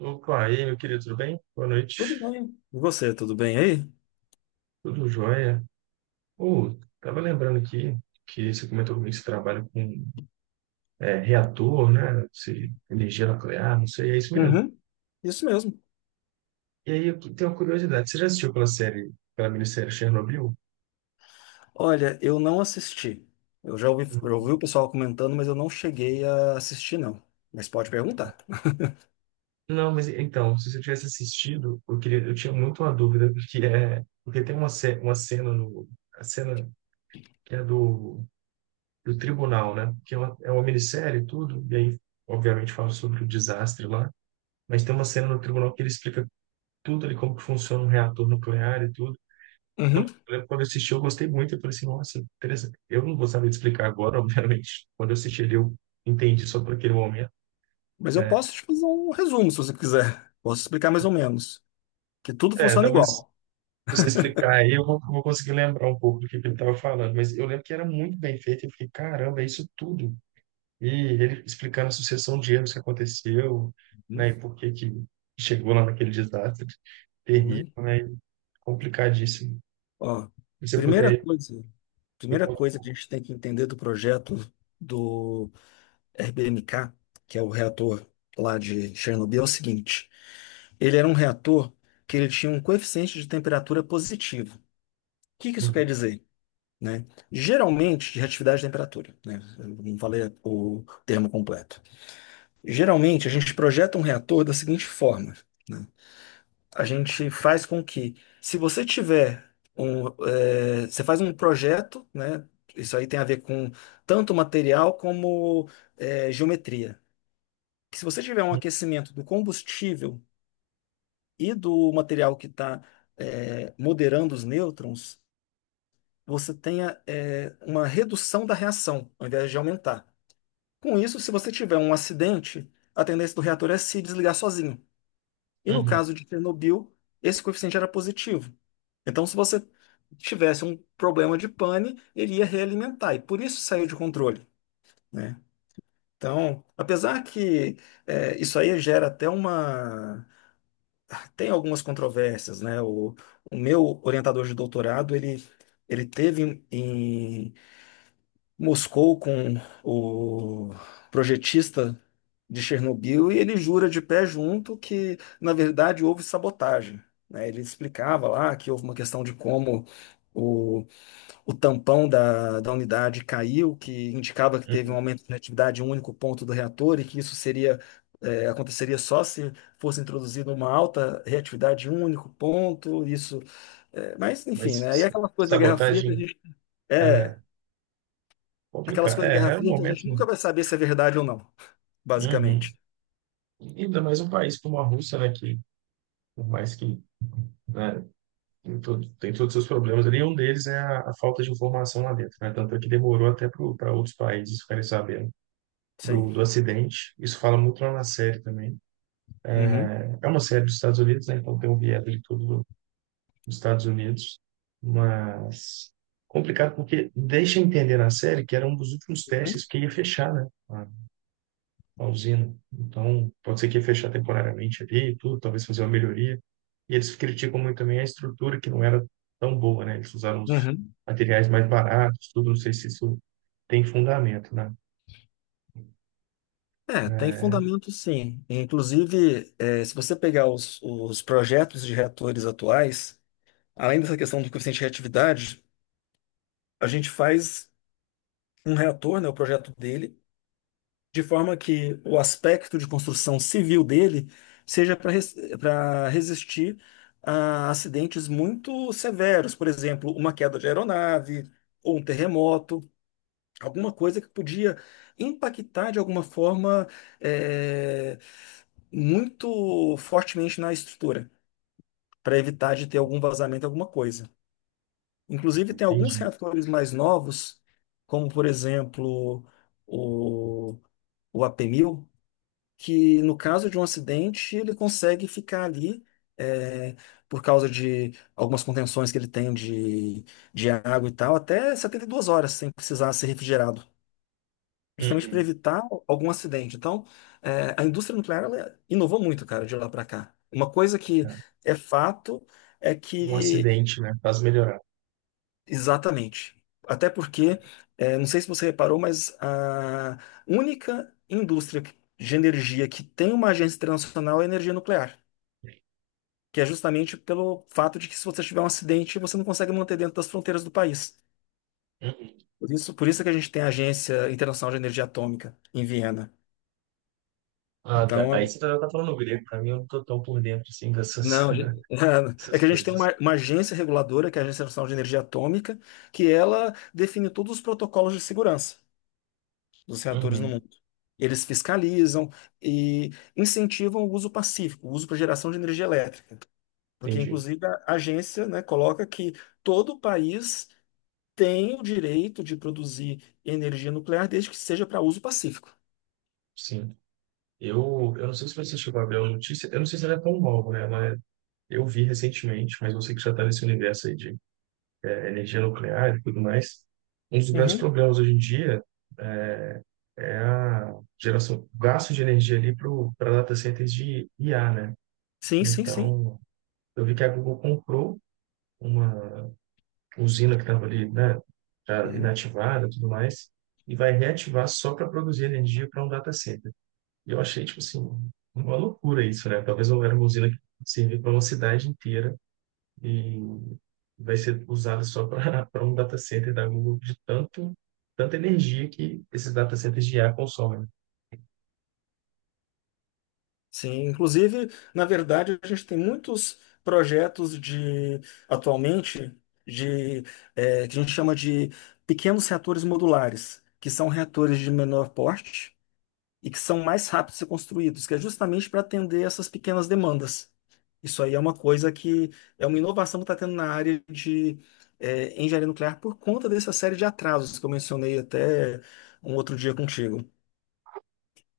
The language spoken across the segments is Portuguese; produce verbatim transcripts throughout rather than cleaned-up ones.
Opa, e aí, meu querido, tudo bem? Boa noite. Tudo bem. E você, tudo bem aí? Tudo jóia? Ô, tava lembrando aqui que você comentou comigo que você trabalha com é, reator, né? Se, energia nuclear, não sei, é isso mesmo. Uhum. Isso mesmo. E aí, eu tenho uma curiosidade. Você já assistiu aquela série, aquela minissérie Chernobyl? Olha, eu não assisti. Eu já ouvi, eu Hum. ouvi o pessoal comentando, mas eu não cheguei a assistir, não. Mas pode perguntar. Não, mas então, se você tivesse assistido, eu queria, eu tinha muito uma dúvida, porque é, porque tem uma, ce- uma cena no, a cena que é do, do tribunal, né? Que é uma, é uma minissérie e tudo, e aí, obviamente, fala sobre o desastre lá. Mas tem uma cena no tribunal que ele explica tudo ali, como que funciona um reator nuclear e tudo. Quando, Uhum. eu lembro quando eu assisti, eu gostei muito. Eu falei assim, nossa, interessante. Eu não gostaria de explicar agora, obviamente. Quando eu assisti ele, eu entendi só por aquele momento. Mas eu É, posso te fazer um resumo, se você quiser. Posso explicar mais ou menos. Que tudo é, funciona talvez se igual. você explicar aí, eu vou, vou conseguir lembrar um pouco do que que ele estava falando. Mas eu lembro que era muito bem feito. Eu fiquei, caramba, é isso tudo. E ele explicando a sucessão de erros que aconteceu, Uhum. né, e por que que chegou lá naquele desastre terrível, Uhum. né, complicadíssimo. Ó, Se você primeira puder coisa, primeira Ficou- coisa que a gente tem que entender do projeto do R B M K, que é o reator lá de Chernobyl, é o seguinte. Ele era um reator que ele tinha um coeficiente de temperatura positivo. O que que isso quer Uhum, dizer? Né? Geralmente, de reatividade de temperatura, né? Eu não falei o termo completo. Geralmente, a gente projeta um reator da seguinte forma, né? A gente faz com que, se você tiver um, eh, você faz um projeto, né? Isso aí tem a ver com tanto material como eh, geometria. Que se você tiver um uhum, aquecimento do combustível e do material que está moderando os nêutrons, você tenha é, uma redução da reação, ao invés de aumentar. Com isso, se você tiver um acidente, a tendência do reator é se desligar sozinho. E no uhum, caso de Chernobyl, esse coeficiente era positivo. Então, se você tivesse um problema de pane, ele ia realimentar, e por isso saiu de controle, né? Então, apesar que é, isso aí gera até uma tem algumas controvérsias, né? O, o meu orientador de doutorado, ele, ele teve em, em Moscou com o projetista de Chernobyl e ele jura de pé junto que, na verdade, houve sabotagem, né? Ele explicava lá que houve uma questão de como o o tampão da, da unidade caiu, que indicava que teve um uhum. aumento de atividade em um único ponto do reator e que isso seria, eh, aconteceria só se fosse introduzida uma alta reatividade em um único ponto, isso, eh, mas Mas enfim, né? E s- aquelas coisas da Guerra Fria que a sabotagem gente, é, é aquelas complicado. coisas da É, Guerra era um Fria que a gente momento. nunca vai saber se é verdade ou não, Uhum. basicamente. E ainda mais um país como a Rússia, né? Que, por mais que né, tem, todo, tem todos os seus problemas ali, um deles é a, a falta de informação lá dentro, né? Tanto é que demorou até para outros países ficarem sabendo Sim. do, do acidente. Isso fala muito lá na série também. Uhum. É uma série dos Estados Unidos, né? Então tem um viés ali todo nos Estados Unidos, mas complicado porque deixa entender na série que era um dos últimos testes que ia fechar, né, a, a usina. Então, pode ser que ia fechar temporariamente ali e tudo, talvez fazer uma melhoria. E eles criticam muito também a estrutura que não era tão boa, né? Eles usaram os Uhum. materiais mais baratos, tudo, não sei se isso tem fundamento, né? É, tem É, fundamento sim. Inclusive, eh, se você pegar os, os projetos de reatores atuais, Além dessa questão do coeficiente de reatividade, a gente faz um reator, né, o projeto dele, de forma que o aspecto de construção civil dele seja para resistir a acidentes muito severos, por exemplo, uma queda de aeronave ou um terremoto, alguma coisa que podia impactar de alguma forma eh, muito fortemente na estrutura, para evitar de ter algum vazamento, alguma coisa. Inclusive, não tem alguns entendi. reatores mais novos, como por exemplo o, o ap mil que no caso de um acidente ele consegue ficar ali eh, por causa de algumas contenções que ele tem de, de água e tal, até setenta e duas horas sem precisar ser refrigerado. Justamente para Uhum. evitar algum acidente. Então, eh, a indústria nuclear ela inovou muito, cara, de lá para cá. Uma coisa que É. é fato é Um que acidente, né? Faz melhorar. Exatamente. Até porque, eh, não sei se você reparou, mas a única indústria que- de energia que tem uma agência internacional é a energia nuclear, que é justamente pelo fato de que se você tiver um acidente, você não consegue manter dentro das fronteiras do país. Uhum. Por isso, por isso que a gente tem a Agência Internacional de Energia Atômica em Viena. Ah, tá. Então, Aí você já tá falando grego, pra mim eu não tô tão por dentro assim dessas, não, a gen- é que dessas a gente tem coisas. uma, uma agência reguladora, que é a Agência Nacional de Energia Atômica, que ela define todos os protocolos de segurança. Dos reatores no Uhum, mundo. Eles fiscalizam e incentivam o uso pacífico, o uso para geração de energia elétrica, porque entendi. inclusive a agência, né, coloca que todo país tem o direito de produzir energia nuclear desde que seja para uso pacífico. Sim. Eu, eu não sei se você chegou a ver a notícia, eu não sei se ela é tão nova, né? Mas eu vi recentemente, mas você que já está nesse universo aí de eh, energia nuclear e tudo mais. Um dos grandes Uhum. problemas hoje em dia é é a geração, gasto de energia ali para data centers de I A, né? Sim, sim, sim. Então, eu vi que a Google comprou uma usina que estava ali, né, já Uhum. inativada e tudo mais, e vai reativar só para produzir energia para um data center. E eu achei, tipo assim, uma loucura isso, né? Talvez não era uma usina que servir para uma cidade inteira e vai ser usada só para para um data center da Google de tanto, tanta energia que esses data centers de I A consomem. Sim, inclusive, na verdade, a gente tem muitos projetos de atualmente de eh, que a gente chama de pequenos reatores modulares, que são reatores de menor porte e que são mais rápidos de ser construídos, que é justamente para atender essas pequenas demandas. Isso aí é uma coisa que é uma inovação que está tendo na área de eh, engenharia nuclear por conta dessa série de atrasos que eu mencionei até um outro dia contigo.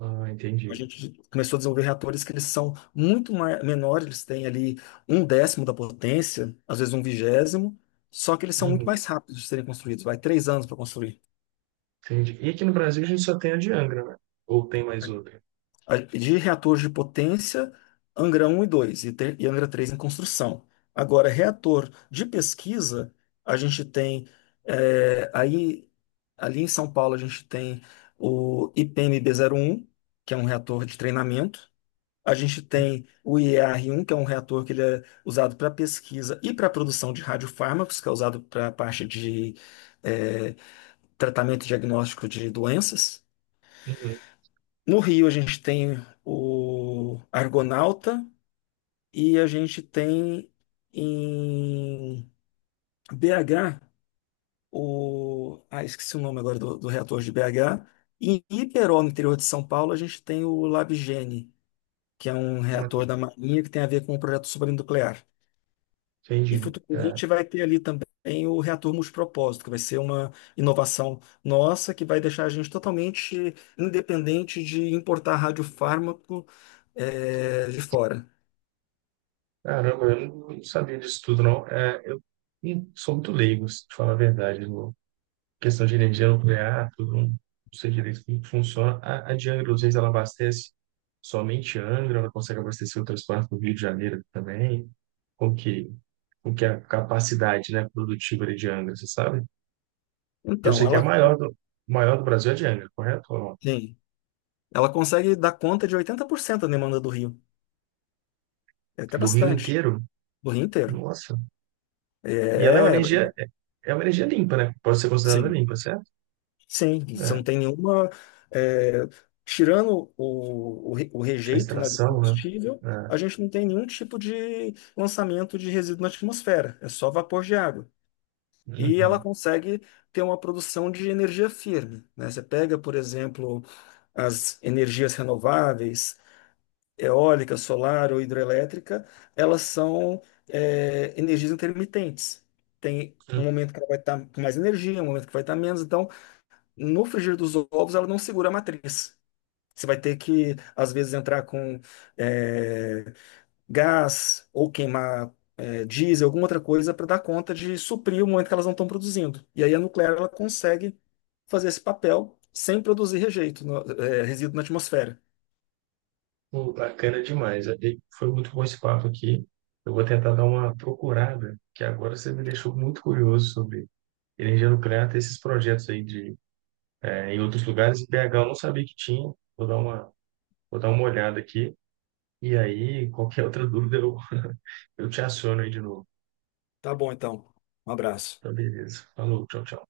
Ah, A entendi. gente começou a desenvolver reatores que eles são muito ma- menores, eles têm ali um décimo da potência, às vezes um vigésimo, só que eles são muito Uhum, mais rápidos de serem construídos, vai três anos para construir. entendi. E aqui no Brasil a gente só tem a de Angra, né? Ou tem mais outra? A- de reatores de potência, Angra um e dois e, te- e Angra três em construção. Agora, reator de pesquisa, a gente tem, é, aí, ali em São Paulo, a gente tem o ipmb um que é um reator de treinamento. A gente tem o ier um que é um reator que ele é usado para pesquisa e para produção de radiofármacos, que é usado para a parte de, é, tratamento e diagnóstico de doenças. Uhum, No Rio a gente tem o Argonauta e a gente tem em B H o. Ah, esqueci o nome agora do, do reator de B H. E em Iperó, no interior de São Paulo, a gente tem o Labgene, que é um uma- reator da Marinha que tem a ver com o projeto supranuclear. E entendi. É. futuramente vai ter ali também o reator multipropósito, que vai ser uma inovação nossa que vai deixar a gente totalmente independente de importar radiofármaco eh, de fora. Caramba, eu não não sabia disso tudo, não. É, eu hum, sou muito leigo, se te falar a verdade, questão de energia nuclear, tudo, não sei direito como que funciona. A, a de Angra, às vezes, ela abastece somente Angra, ela consegue abastecer outras partes do Rio de Janeiro também. Como que, como que é a capacidade, né, produtiva ali de Angra, você sabe? Eu Então, sei que é a ela, maior do, maior do Brasil é de Angra, correto? Ou não? sim, ela consegue dar conta de oitenta por cento da demanda do Rio. É até Do Rio bastante, inteiro? do Rio inteiro. Nossa. E ela é uma É, energia, é é uma energia limpa, né? Pode ser considerada sim. limpa, certo? Sim, você É. não tem nenhuma. É, tirando o, o, re- o A rejeito, né, do extração, né? combustível, É. a gente não tem nenhum tipo de lançamento de resíduo na atmosfera, é só vapor de água. E ela Uhum. consegue ter uma produção de energia firme, né? Você pega, por exemplo, as energias renováveis, eólica, solar ou hidrelétrica, elas são, é, energias intermitentes. Tem um momento que ela vai estar com mais energia, um momento que vai estar menos. Então, no frigir dos ovos, ela não segura a matriz. Você vai ter que, às vezes, entrar com eh, gás ou queimar eh, diesel, alguma outra coisa, para dar conta de suprir o momento que elas não estão produzindo. E aí a nuclear ela consegue fazer esse papel sem produzir rejeito, no- eh, resíduo na atmosfera. Pô, bacana demais. É, e foi muito bom esse papo aqui. Eu vou tentar dar uma procurada, que agora você me deixou muito curioso sobre energia nuclear, ter esses projetos aí de, eh, em outros lugares. Em B H eu não sabia que tinha. Vou dar uma, vou dar uma olhada aqui. E aí, qualquer outra dúvida, eu, eu te aciono aí de novo. Tá bom, então. Um abraço. Tá, beleza. Falou, tchau, tchau.